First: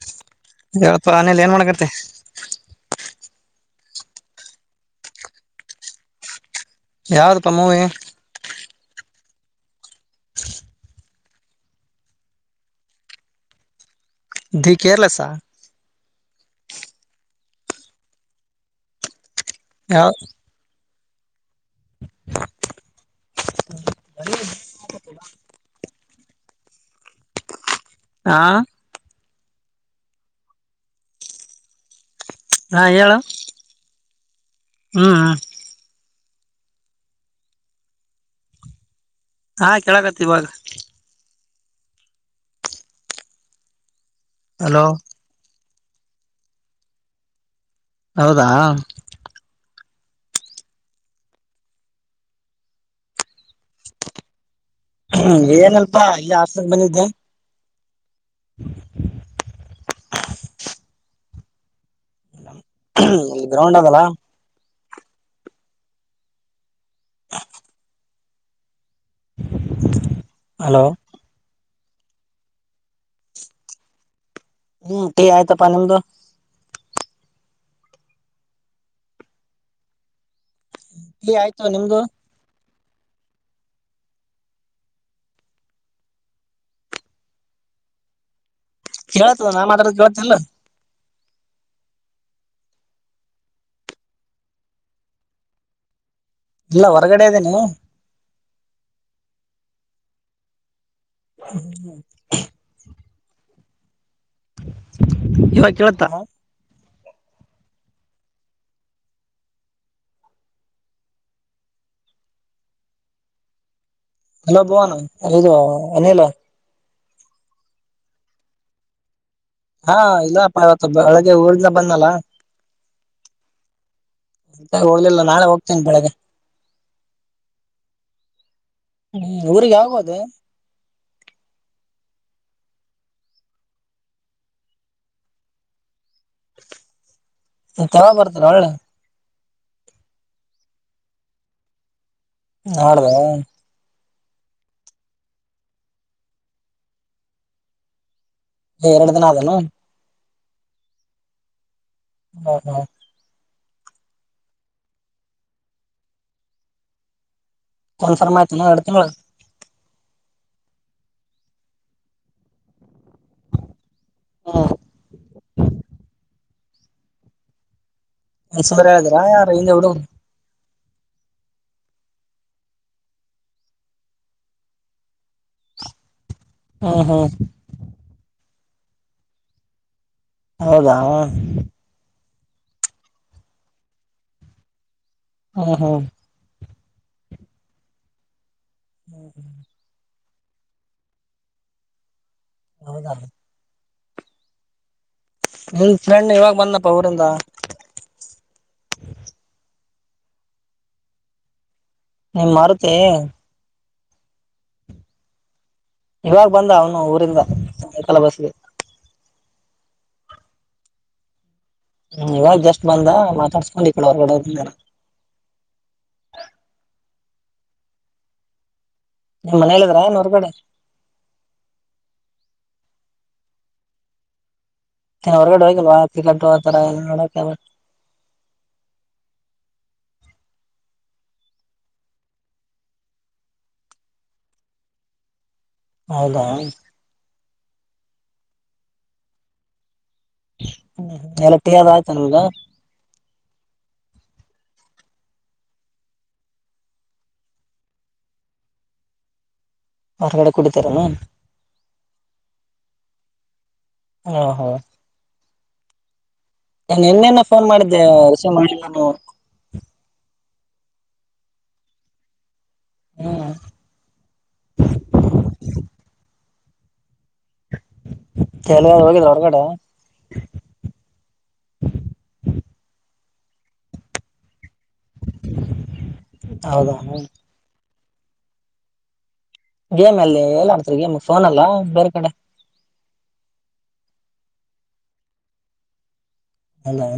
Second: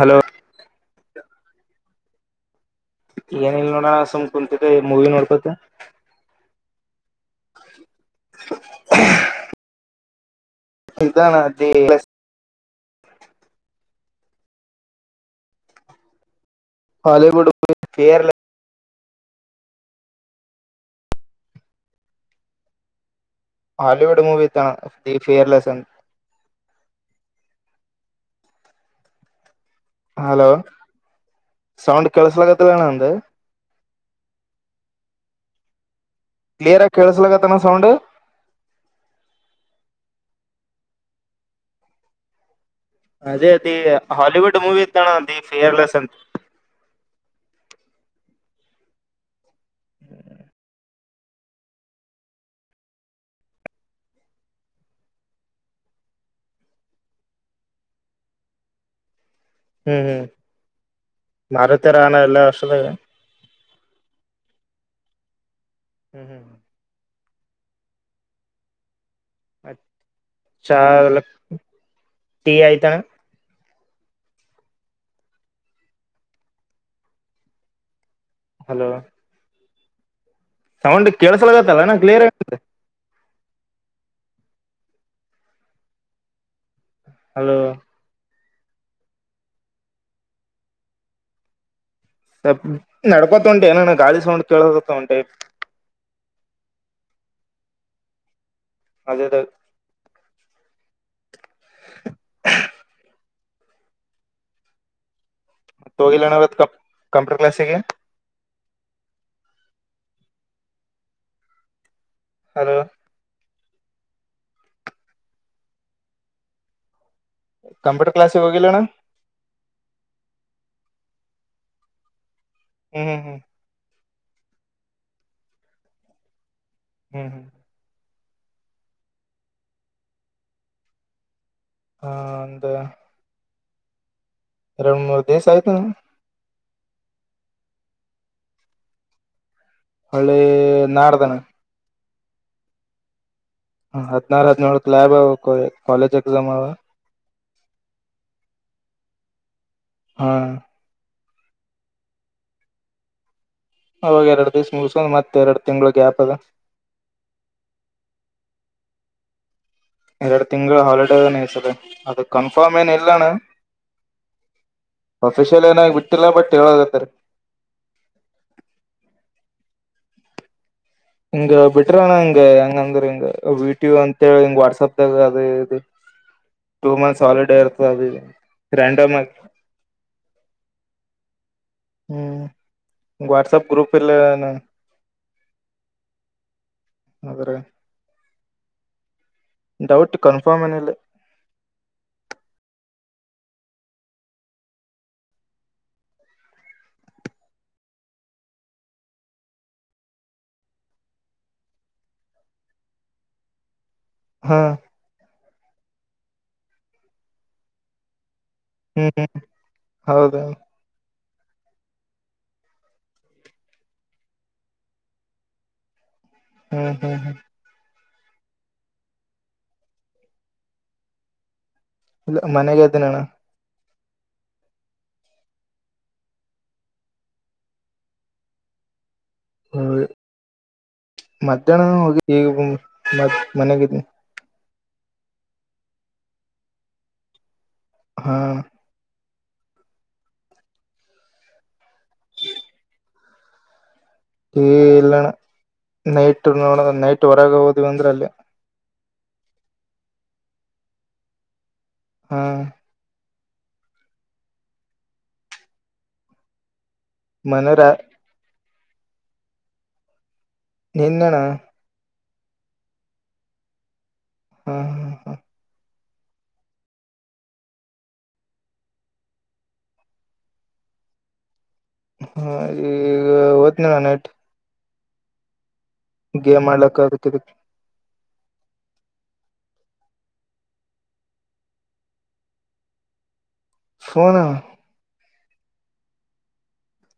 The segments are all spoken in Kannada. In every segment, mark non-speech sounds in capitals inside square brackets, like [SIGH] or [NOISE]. ಹಲೋ ಹೆಳಪ್ಪ ಅನಿಲ್ ಏನ್ ಮಾಡಕತ್ತಿ. ಏನ ಇಲ್ ನೋಡ ಸುಮ್ ಕುಂತಿದ್ ಮೂವಿ ನೋಡ್ಕೋತ. ಯಾವ್ದು ಪಾ movie. [INAUDIBLE] [UNINTELLIGIBLE] ಇದಾನ the plus. The care ಲೆಸ್ಸಾ. ಹಾಲಿವುಡ್ [UNINTELLIGIBLE] ಕೇರಳ. ಯಾವ್ [UNINTELLIGIBLE] ಹಾಲಿವುಡ್ ಮೂವಿವ ಇತಣ್ ದಿಫಿಯರ್ ಲಲೆಸನ್ ಹಾ ಹಲೋ ಸೌಂಡ್ ಕಳ್ಸಲಾಗತ್ತಲ್ಲ ಹಾ ನಂದ. ಹ್ಮ್ ಹ್ಮ್. ಕ್ಲಿಯರ್ ಆಗ ಕೇಳಸಲತನ ಸೌಂಡ. ಹಾ ಕೇಳಕತ್ತ ಇವಾಗ. ಅದೇ ಅಪ್ಪಿ ದಿ ಹಾಲಿವುಡ್ ಮೂವಿ ಹಲೋ ಇ್ದಣ ದಿ ಫೇರ್ಲೆಸ್ ಅಂತ ಹೌದಾ ಹ್ಮ ಹ್ಮ್ ಏನಲ್ಪಾ ಇಲ್ಲಿ ಹಾಸನ್ ಬಂದಿದ್ದೆ ಹ್ಮ್ ಹ್ಮ್ ಮಾರತರ ಅಣ ಎಲ್ಲ ವರ್ಷದ ಹ್ಮ ಅ ಗ್ರೌಂಡ್ ಅದಲ್ಲ ಹ್ಮ್ ಹ್ಮ ಹ್ ಹ [INAUDIBLE] ಹಲೋ ಚಾವಲ ಟೀ ಆಯಿತಾ? ಹ್ಮ್ ಆಯ್ತಪ್ಪಾ ನಿಮ್ದು? ಹಲೋ ಸೌಂಡ್ ಟೀ ಆಯ್ತು ಕೆೇಳಸಲಗತ್ತಲನ ನಿಮ್ದು ಕ್ಲಿಯರ್ ಆಗೆ ಹಲೋ ಕೇಳಳ್ತದ ನಾ ಮಾಡತಾಡದು ಕೇಳ್ತಿತಾ ಇಲ್ವೋ ನಡ್ಕೋತ ಉಂಟೆ ಏನ ಗಾಳಿ ಸೌಂಡ್ ಕೇಳತ್ತ ಉಂಟೆ ಇಲ್ಲ ಹೊರಗಡೆ ಇದೀನಿ ಅದೇದ [UNINTELLIGIBLE] ಹ್ಮ [INAUDIBLE] ಇವಾಗ ಕೇಳತ್ತಾ ತೋಗಿಲ್ಲ ಅಣ್ಣ ಇವತ್ತು ಕಂಪ್ಯೂಟರ್ ಕ್ಲಾಸಿಗೆ ಹಲೋ ಹಲೋ ಭುವನ ಎಲ್ ಇದೆಯೋ ಅನಿಲ ಕಂಪ್ಯೂಟಾರ್ ಕಾಲಸಿಗ್ ಹೋಗಿಲ್ಲಾನ್ನ ಹಾ ಇಲ್ಲಪ್ಪ ಇವತ್ತು ಬೆಳಗ್ಗೆ ಊರಿಂದ ಬಂದಲ್ಲಾ ಹ್ಮ ಹ್ಮ ಹ್ಮ್ ಹೋಗಲಿಲ್ಲ ನಾಳ ಹೋಗ್ತೇನಿ ಬೆಳಗ್ಗೆ ಹ್ಮ್ ಹ್ಮ್ ಹ್ಮ ಊರಿಗ್ ಯಾವಗೋದೇ ಹ ಅಂತ ಎರಡು ಮೂರ್ ದಿವಸ ಆಯ್ತು ತರ ಬರ್ತಾರ ಒಳ್ಳ ಒಳ್ಳೆ ನಾಡ್ದ ಹಾ್ದ [UNINTELLIGIBLE] ಹ ಹದ್ರು ಹದ್ಳುಕ್ ಲ್ಯಾಬ್ ಅವ ಕಾಲೇಜ್ ಎಕ್ಸಾಮ್ ಅವ ಇನ್ನು ಎರಡು ದಿನ ಆದನು ಹಾ ಹಾಂ ಹಾಂ ಅವಾಗ ಎರಡ್ ದಿವಸ ಮುಗಸಕೊಂಡ್ ಮತ್ತೆ ಎರಡು ತಿಂಗಳ್ ಗ್ಯಾಪ್ ಅದಾ ಕನ್ಫರ್ಮ ಅಯ್ತೇನು ಎರ್ಡ ತಿಂಗ್ಳ್ ಎರಡು ತಿಂಗಳು ಹಾಲಿಡೇತದೆ ಅದಕ್ಕೆ ಕನ್ಫರ್ಮ್ ಏನ್ ಇಲ್ಲಣ್ಣ ಹ್ಮ್ ಅಫಿಷಿಯಲ್ ಏನಾಗ ಬಿಟ್ಟಿಲ್ಲ ಬಟ್ ಹೇಳಾಗತ್ತರಿ ಮನ್ಸು ಬರಯ ಆದ್ರಾ ಯಾರಿಂದ ಹಡ [UNINTELLIGIBLE] ಹಿಂಗ ಬಿಟ್ರಣ ಹಂಗ ಹೆಂಗ ಅಂದ್ರ ಹಿಂಗ ವೀಟೂ ಅಂತಿ ಹಿಂಗ ವಾಟ್ಸಪದಾಗ ಅದ ಇ [INAUDIBLE] ಟೂ ಮಂತ್ಸ್ ಹ್ಮ್ ಹಾಲಿಡೇ ಇರ್ತದೆ ಅದು ರಾಂಡಮ್ ಆಗೀ ಹೌದಾ? ಹ್ಮ್ ವಾಟ್ಸಪ್ ಗ್ರೂಪ್ ಇಲ್ಲ ಹಾ ಹಾ ಆದ್ರ ಹ್ಮ್ ಡೌಟ್ ಕನ್ಫರ್ಮ್ ಏನಿಲ್ಲ ಹೌದಾ? ನಿಮ ಫ್ರೆಂಡ್ ಇವಾಗ ಬನ್ನಪ್ಪ ಊರಿಂದಾ ಏನ್ ಮಾರುತಿ ಹಾ ಇವಾಗ ಬಂದ ಅವನು ಊರಿಂದ ಸಾಯಂಕಾಲ್ ಬಸ್ಗೆ ಹ್ಮ್ ಹೌದೌದು ಹ್ಮ್ ಇವಾಗ ಜಸ್ಟ್ ಬಂದ ಮಾತಾಡ್ಸ್ಕೊಂಡು ಈಕಡೆ ಹೊರಗಡೆ ಹೋಗಿದಾನ್ ಹ್ಮ್ ಹ್ಮ್ ಹ್ಮ್ ನಿಮ್ ಮನೆಗಿದಿರಾ ಹೊರಗಡೆ? ಇಲ್ಲ ಮನ್ಯಾಗೆ ಇದ್ದೀನ್ ಅಣ್ಣಾ. ಏನ್ ಹೊರಗಡೆ ಹೋಗಿಲ್ವಾ [UNINTELLIGIBLE] ನೋಡಕೇ ಹೋಗಿಲ್ಲ ಮಧ್ಯಾಹ್ನನ ಹೋಗಿ ಈಗ್ ಮ್ ಮನ್ಯಾಗಿದೀನಿ ಹೌದಾ ಹಾ ಹ್ಮ್ ಎಲ್ಲ ಟಿ ಅದು ಆಯ್ತ ನಿಮ್ದ? ಟಿ ಇಲ್ಲಣ ನೈಟ್ ನೋಡದ ನೈಟ್ ಹೊರಗ ಹೋದ್ವಿ ಅಂದ್ರ ಅಲ್ಲೆ. ಹೊರಗಡೆ ಕುಡಿತಿರ್ ಏನ್? ಹ್ಮ ಹಾ ಹಾ ಏ ನಿನ್ನೆನ್ನ ಫೋನ್ ಮನರ ಮಾಡಿದ್ದೆ ರಿಸೀವ್ ಮಾಡಿಲ್ಲಲ್ಲೊ. ನಿನ್ನಣ ಹ್ಮ್ ಹಾ ಹಾ ಹಾ ಎಲ್ಲೆಲ್ ಹೋಗಿಲ್ಲ ಹೊರಗಡೆ? ಹಾ ಈಗ ಹೊತ್ನಿ ಅಣ್ಣಾ ನೈಟ್ [UNINTELLIGIBLE] ಗೇಮ್ ಹೌದಾ ಆಡ್ಲಾಕ್ ಅದಕ್ ಇದಕ್ಕ ಗೇಮ್ ಏಲ್ಲಿ ಏಲ್ಲ ಆಡ್ತೀರಿ ಗೇಮ್ ಫೋನ್ ಅಲ್ಲಾ ಬೇರೆ ಕಡೆ? ಫೋನ್ ಅಣ್ಣಾ. ಅಲ್ಲಾ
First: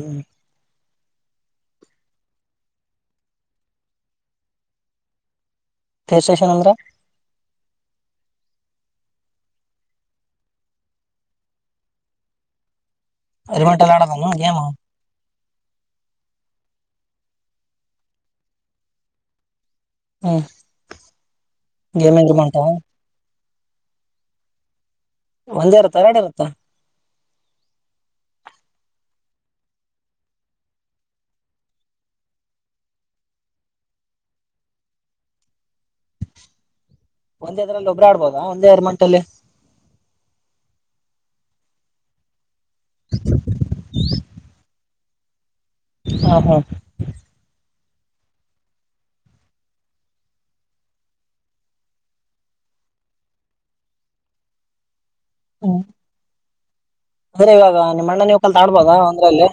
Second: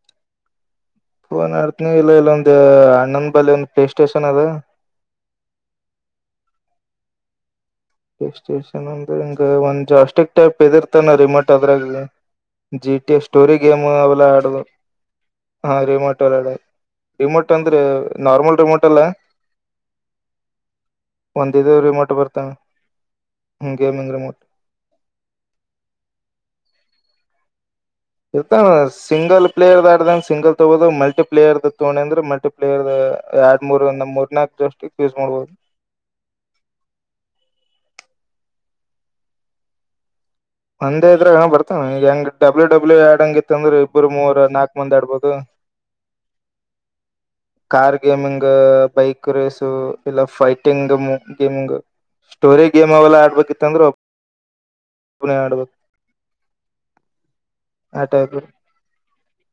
ಫೋನ್ ಆಡ್ತೇನು ಇಲ್ಲ ಇಲ್ಲೊಂದು ಅಣ್ಣಂದ ಬಲ್ಲಿ ಒಂದ್ ಪ್ಲೇ ಸ್ಟೇಷನ್ ಅದ ಪೇ ಸ್ಟೇಷನ್ ಅಂದ್ರ ಪ್ಲೇ ಸ್ಟೇಷನ್ ಅಂದ್ರ ಹಿಂಗ ಒಂದ್ ಅ ಸ್ಟಿಕ್ ಟೈಪ್ ಇದ ಇರ್ತದ ಅಣ್ಣಾ ರಿಮೋಟ್ ಅದ್ರಾಗೆ G T A story remote game ಅಲ್ಲಿ ಅವೆಲ್ಲ ಆಡೋದನು ಗೇಮ್ ಆಡದು. ಹಾ ರಿಮೋಟ ಅಲ್ಲ ಆಡದು ರಿಮೋಟ್ ಅಂದ್ರೆ ನಾರ್ಮಲ್ ರಿಮೋಟ್ ಅಲ್ಲಾ ಹ್ಮ್ ಒಂದ ಇದು ರಿಮೋಟ್ ಬರ್ತ ಅಣ್ಣಾ ಗೇಮಿಂದ ರಿಮೋಟ್- ಒಂದೇ ಇರುತ್ತ ಎರಡು ಇರುತ್ತಾ? ಇರ್ತ ಸಿಂಗಲ್ ಪ್ಲೇಯರ್ದ ಆಡ್ದಂಗ ಸಿಂಗಲ್ ತೋಗೋದು ಮಲ್ಟಿಪ್ಲೇಯರ್ದ ತೋಣಿ ಅಂದ್ರ ಮಲ್ಟಿಪ್ಲ್ ಪ್ಲೇಯರ್ದ ಎರಡ್ ಮೂರ್ಂದ ಮೂರ್ ನಾಕ್ ಸ್ಟಿಕ್ ಯುಸ್ ಮಾಡ್ಬೋದ. ಒಂದ್ ಇದ್ರಲ್ಲಿ ಒಬ್ಬರು ಆಡ್ಬೋದ ಒಂದ ಎರ ಮಂಟಲ್ಲಿ. ಒಂದೇ ಇದ್ರೆ ಬರ್ತಾನ ಈ ಹೆಂಗ ಡಬ್ಲ್ಯೂ ಡಬ್ಲ್ಯೂ ಆಡಂಗಿತ್ತಂದ್ರೆ ಇಬ್ಬರು ಮೂರ್ ನಾಕ ಮಂದಿ ಆಡ್ಬೋದು. ಹಾ ಹಾ. ಕಾರ್ ಗೇಮಿಂಗ್ ಬೈಕ್ ರೇಸು ಇಲ್ಲ ಫೈಟಿಂಗ್ ಗೇಮಿಂಗ್. ಸ್ಟೋರಿ ಗೇಮ್ ಅವೆಲ್ಲಾ ಆಡಬೇಕಿತ್ತಂದ್ರ. ಪಣ ಆಡ್ಬೇಕು. ಅಂದ್ರೆ ಇವಾಗ ಆ ನಿಮ್ಮಣ್ಣ ಟೈಪ್ ನೀವು ಕಲ್ತ ಆಡ್ಬೋದ ಒಂದ್ರಲ್ಲಿ.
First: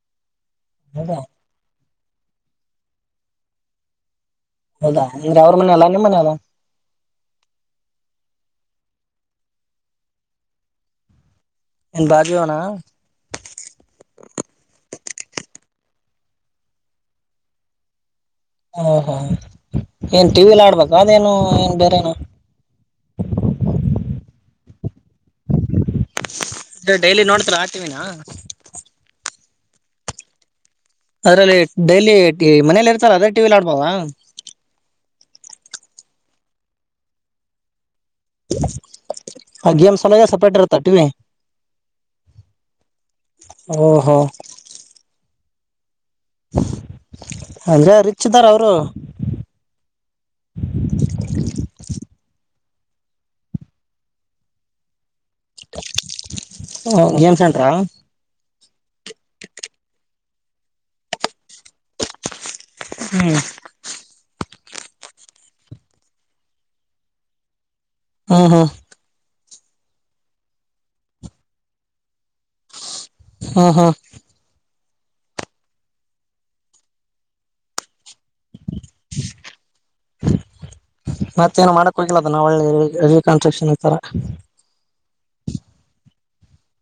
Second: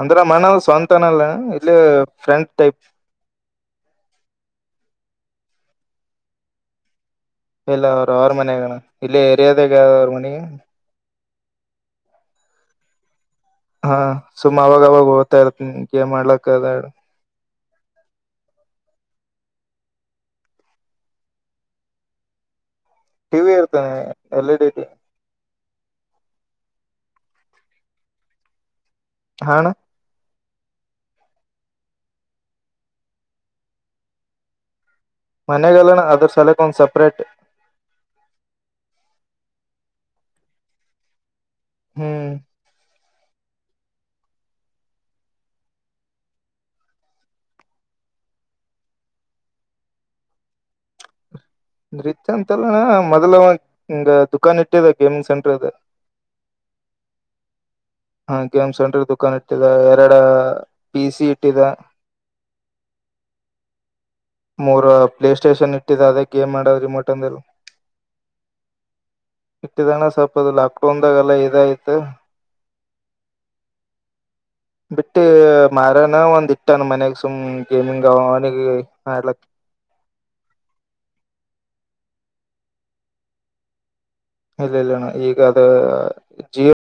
ಅಂದ್ರ ನಮಣ್ಣ ಹೌದಾ ಸ್ವಂತನಲ್ಲ ಇಲ್ಲೇ ಫ್ರೆಂಡ ಟೈಪ್ ಹೌದಾ ಅಂದ್ರ ಅವ್ರ ಮನೆ ಅಲ್ಲ ನಿಮ್ಮ್ ಮನೆ ಅಲ್ಲ. ಇಲ್ಲ ಅವರು ಅವರ ಮನ್ಯಾಗ ಅಣ್ಣಾ ಇಲ್ಲಿ ಏರಿಯಾದಾಗ್ ಅವ್ರ ಮನಿ. ನಿನ್ ಬಾಜು ಅಣ್ಣಾ. ಹಾ ಸುಮ್ಮ್ ಅವಾಗ ಅವಾಗ ಹೋಗ್ತಾ ಇರ್ತನ ಗೇಮ್ ಅಡ್ಲಾಕ್ ಅದ ಓಹೋ ಏನ್ ಟಿವಿಲಿ ಆಡ್ಬೇಕು ಅದೇನು ಏನ್ ಬೇರೆೇ ಏನು. ಟಿವಿ ಇರ್ತಣ್ಣಾ L E D T daily ನೋಡ್ತರ ಆ ಟಿ ವಿ ನಾ. ಹಾ ಅಣ್ಣಾ. ಅದ್ರಲ್ಲಿ ಡೈಲಿ ಟಿ ಮನೇಲಿ ಇರ್ತಾರ ಅದೇ ಟಿವಿಲಿ ಆಡ್ಬೋದ. ಮನೆಲ ಇಲ್ಲ ಅಣ್ಣಾ ಅದ್ರ ಸಲಕ್ ಒಂದ್ ಸಪ್ರೇಟ್. ಹ ಗೇಮ್ಸ್ ಸಲವಾಗಿ ಸಪ್ರೇಟ್ ಇರುತ್ತ ಟಿವಿ. ಹ್ಮ್. ಓಹೋ. ಅಂದ್ರ ರಿಚ್ ಅದಾರ ಅವರು. [INAUDIBLE] ರಿಚ್ ಅಂತಲ್ಲಣ ಮೊದಲ ದುಖಾನ್ ಇಟ್ಟಿದೆ ಗೇಮಿಂಗ್ ಸೆಂಟರ್ ಅದ ಹ ಗೇಮ್ಸ್ ಸೆಂಟ್ರ. ಹಾ ಗೇಮ್ ಸೆಂಟ್ರ ದುಖಾನ್ ಇಟ್ಟಿದ ಎರಡ ಪಿ ಸಿ ಇಟ್ಟಿದ. ಹ್ಮ್. ಮೂರ ಪ್ಲೇಟೇಷನ್ ಇಟ್ಟಿದ ಅದೇ ಗೇಮ್ ಮಾಡೋ್ ರಿಮೋಟ್ ಅಂದ. ಹ್ಮ್ ಹ್ಮ್. ಇಟ್ಟಿದಣ್ಣ ಸ್ವಪ ಅದು ಲಾಕ್ಡೌನ್ದಾಗಲ್ಲ ಇದಾಯ್ತು. ಹ್ ಹ. ಬಿಟ್ಟ ಮಾರಾನ ಒಂದ್ ಇಟ್ಟಾನ ಮನ್ಯಾಗ ಸುಮ್ ಗೇಮಿಂಗ್ ಅವ ಅವನಿಗೆ ಆಡ್ಲಕ್. ಮತ್ತೇನು ಮಾಡಕ್ ಹೋಗಿಲ್ಲದ ನಾ ಒಳ್ಳೆ ರಿ ಕನ್ಸ್ಟ್ರಕ್ಷನ್ ಆತರ. ಇಲ್ಲ ಇಲ್ಲಣ್ಣ ಈಗ ಅದ ಜ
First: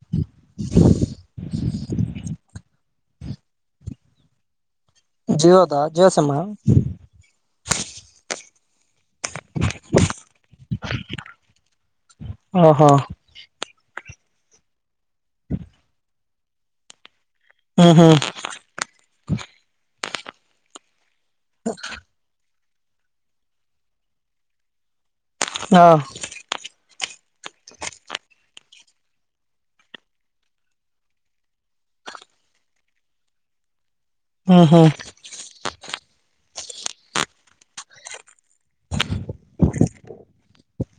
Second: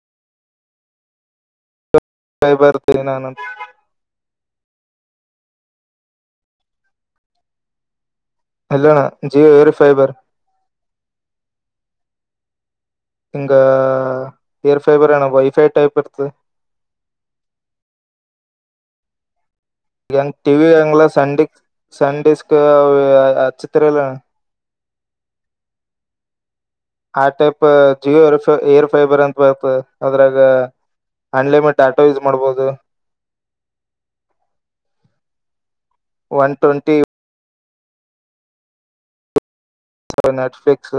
ಕೈ ಬರ್ತ ನಾನಂತ. ಜೀವೋದ ಜಿಯೋ ಸಿಮ್. ಇಲ್ಲಣ್ಣ ಜಿಯೋ ಏರಿ ಫೈಬರ್. ಹ ಹಾ. ಹಿಂಗ ಏರ್ ಫೈಬರ್ ಏನ ವೈಫೈ ಟೈಪ್ ಇರ್ತ. ಹ್ಮ ಹ್ಮ. ಹೆಂಗ್ ಟಿವಿ ಹೆಂಗಲ್ಲ ಸ ಸನ್ ಡಿಸ್ಕ್ ಅಚ್ಚತ್ರರಲ್ಲ. ಹಾ. ಆ ಟೈಪ್ ಜಿಯೋ ರ್ ಏರ್ ಫೈಬರ್ ಅಂತ ಬರ್ತ ಅದ್ರಾಗ. ಅನ್ಲಿಮಿಟ್ ಡಾಟಾ ಯೂಸ್ ಮಾಡ್ಬೋದು. ಹ್ಮ್ ಹ್ಮ್. ಒನ್ ಟ್ವೆಂಟಿ ನೆಟ್ಫ್ಲಪಿಕ್ಸ್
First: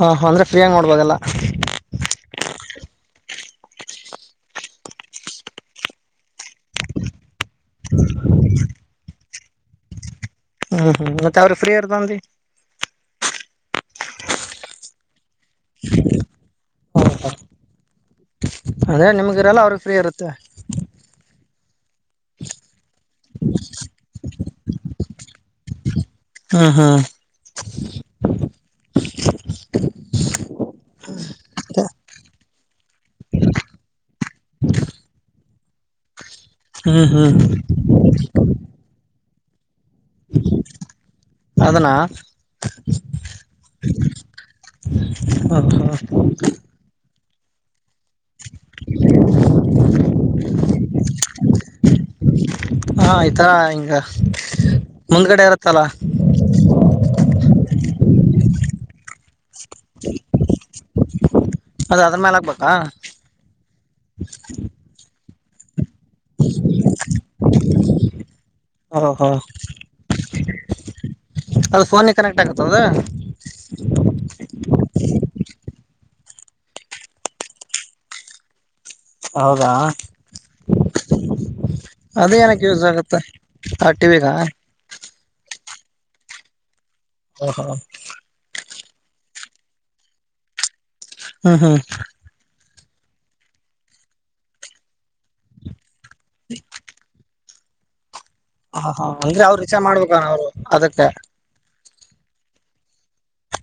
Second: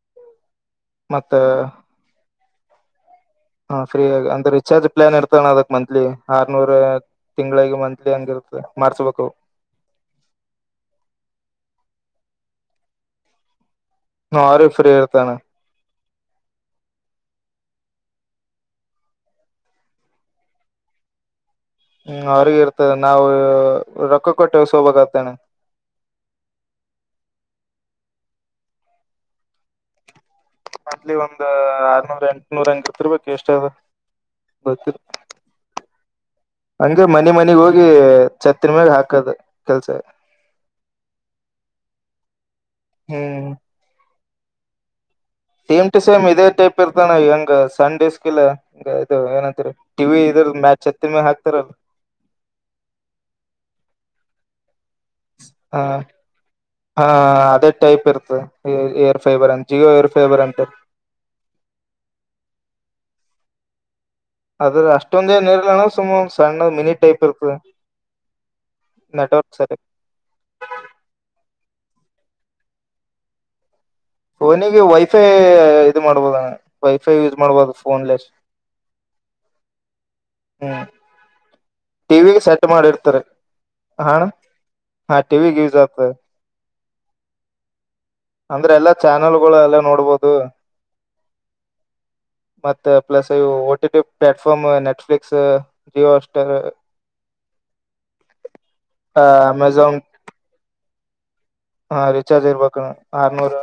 ಹಾ ಅಂದ್ರೆ ಫ್ರೀಯಾಗಿ ಮಾಡಬೋದೆಲ್ಲ ಮತ್ತ ಹಾ ಫ್ರೀಯಗ ಅಂದ್ರ ರೀಚಾರ್ಜ್ ಪ್ಲಾನ್ ಇರ್ತಾನಣ ಅದಕ್ ಮಂತ್ಲಿ ಆರ್ನೂರ್ ತಿಂಗಳಿಗೆ ಮಂತ್ಲಿ ಹೆಂಗಿರುತ್ತದೆ ಮಾರ್ಸ್ಬೇಕು ಹ್ಮ್ ಹ್ಮ್ ಮತ್ತೆ ಅವ್ರ ಫ್ರೀ ಅಂದ್ರಿ ನ ಆರು ಫ್ರೀ ಇರ್ತಾನ ಹ್ಮ [UNINTELLIGIBLE] ಅಂದ್ರೆ ನಿಮ್ಗ ಇರಲ್ಲ ಅವ್ರಗ್ ಫ್ರೀ ಇರುತ್ತೆ ಹ್ಮ್ ಅವ್ರಗ ಇರ್ತದೆ ನಾವು ರೊಕ್ಕ ಕೊಟ್ಟೆ ಸ ಹಬಕ್ತೇನೆ ಹಾ ಹಾ ಮಂತ್ಲಿ ಒಂದ್ ಆರ್ನೂರ ಎಂಟುನೂರ ಅಂತಕತಿರ್ಬೇಕು ಎಷ್ಟ ಅದು ಮತ್ತ [UNINTELLIGIBLE] ಹಂಗಗೆ ಹ್ಮ್ ಮನಿ ಹ್ಮ್ ಮನಿಗಿ ಹೋಗಿ ಚತ್ತಿನ ಮ್ಯಾಗ ಹಾಕದು ಕೆಲ್ಸ ಅದನ್ನ ಹ್ಮ್ ಹ ಹಾ ತಾನ ಎಂಗ ಸಂಡೇಸ್ [UNINTELLIGIBLE] ಹಾಕಿಲ್ಲ ಇದು ಏನಂತರ ಟಿವಿ ಇದ್ರದು ಚತ್ತಿನ ಮ್ಯಾಲ ಹಾಕ್ತಾರಲ್ಲ ಹಾ ಆಯ್ತಾ ಹಿಂಗ ಮುಂದ್ಗಡೆ ಇರುತ್ತಲ್ಲ ಹಾ ಹಾ ಅದೇ ಟೈಪ್ ಇರ್ತದೆ ಏರ್ ಫೇಬರ್ ಅಂತ ಜಿಯೋ ಏರ್ ಫೇಬರ್ ಅಂತ ಅದ ಅದ್ರ ಮೇಲೆ ಹಾಕ್ಬೇಕಾ ಅದ್ರ ಅಷ್ಟೊಂದ ಏ ನೀರ್ಲ್ಲಣ ಸುಮ್ ಒಂದ ಸಣ್ಣ ಮಿನಿ ಟೈಪ್ ಇರ್ತ ಓಹೋ ಅದು ಫೋನ್ಗೆ ಕನೆಕ್ಟ್ ಆಗುತ್ತದ ಫೋನಿಗೆ ವೈಫೈ ಇದು ಮಾಡ್ಬೋದ ಅಣ್ಣ ವೈಫೈ ಯೂಸ್ ಮಾಡ್ಬೋದು ಫೋನ್ಲೆಸ್ ಹೌದ ಹ್ಮ್ ಅದು ಟಿವಿಗೆ ಏನಕ್ಕೆ ಸೆಟ್ ಯೂಸ್ ಆಗುತ್ತೆ ಮಾಡಿರ್ತಾರೆ ಆ ಟಿವಿಗಾ ಆ ಟಿವಿಗಿ ಯೂಸ್ ಆತದ ಹ ಹಾ ಅಂದ್ರೆ ಎಲ್ಲಾ ಚಾನೆಲ್ ಗಳು ಎಲ್ಲ ನೋಡ್ಬಹದು ಹ್ಮ ಹ್ಮ್ ಮತ್ತೆ ಪ್ಲಸ್ ಇವು O T T platform Netflix Jio ಹಾಸ್ಟೆರ್ ಹ ಹಾ ಅಂದ್ರೆ ಅವ್ರ್ ರಿಚಾರ್ಜ್ ಮಾಡ್ಬೇಕ ಅವ್ರು ಅದಕ್ಕೆ ಹಾಂರಿಚಾರ್ಜ್ರ್ ಆ ಅನೂರು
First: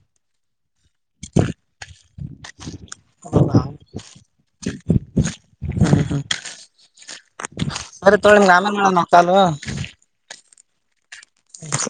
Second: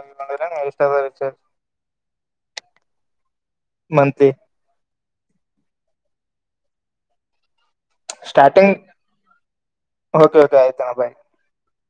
ಮಂತ್ಲಿ ಹ್ಮ ಹ್ಮ [UNINTELLIGIBLE] ಅರಿ ತೊಳಿ ಸ್ಟಾರ್ಟಿಂಗ್ ನಾಮನ್ ಮಾಡಣ ಕಾಲು [UNINTELLIGIBLE] ಓಕೆ ಓಕೆ ಆಯ್ತ್ ಅಣ್ಣ ಬಾಯ್ ಹಾ [UNINTELLIGIBLE]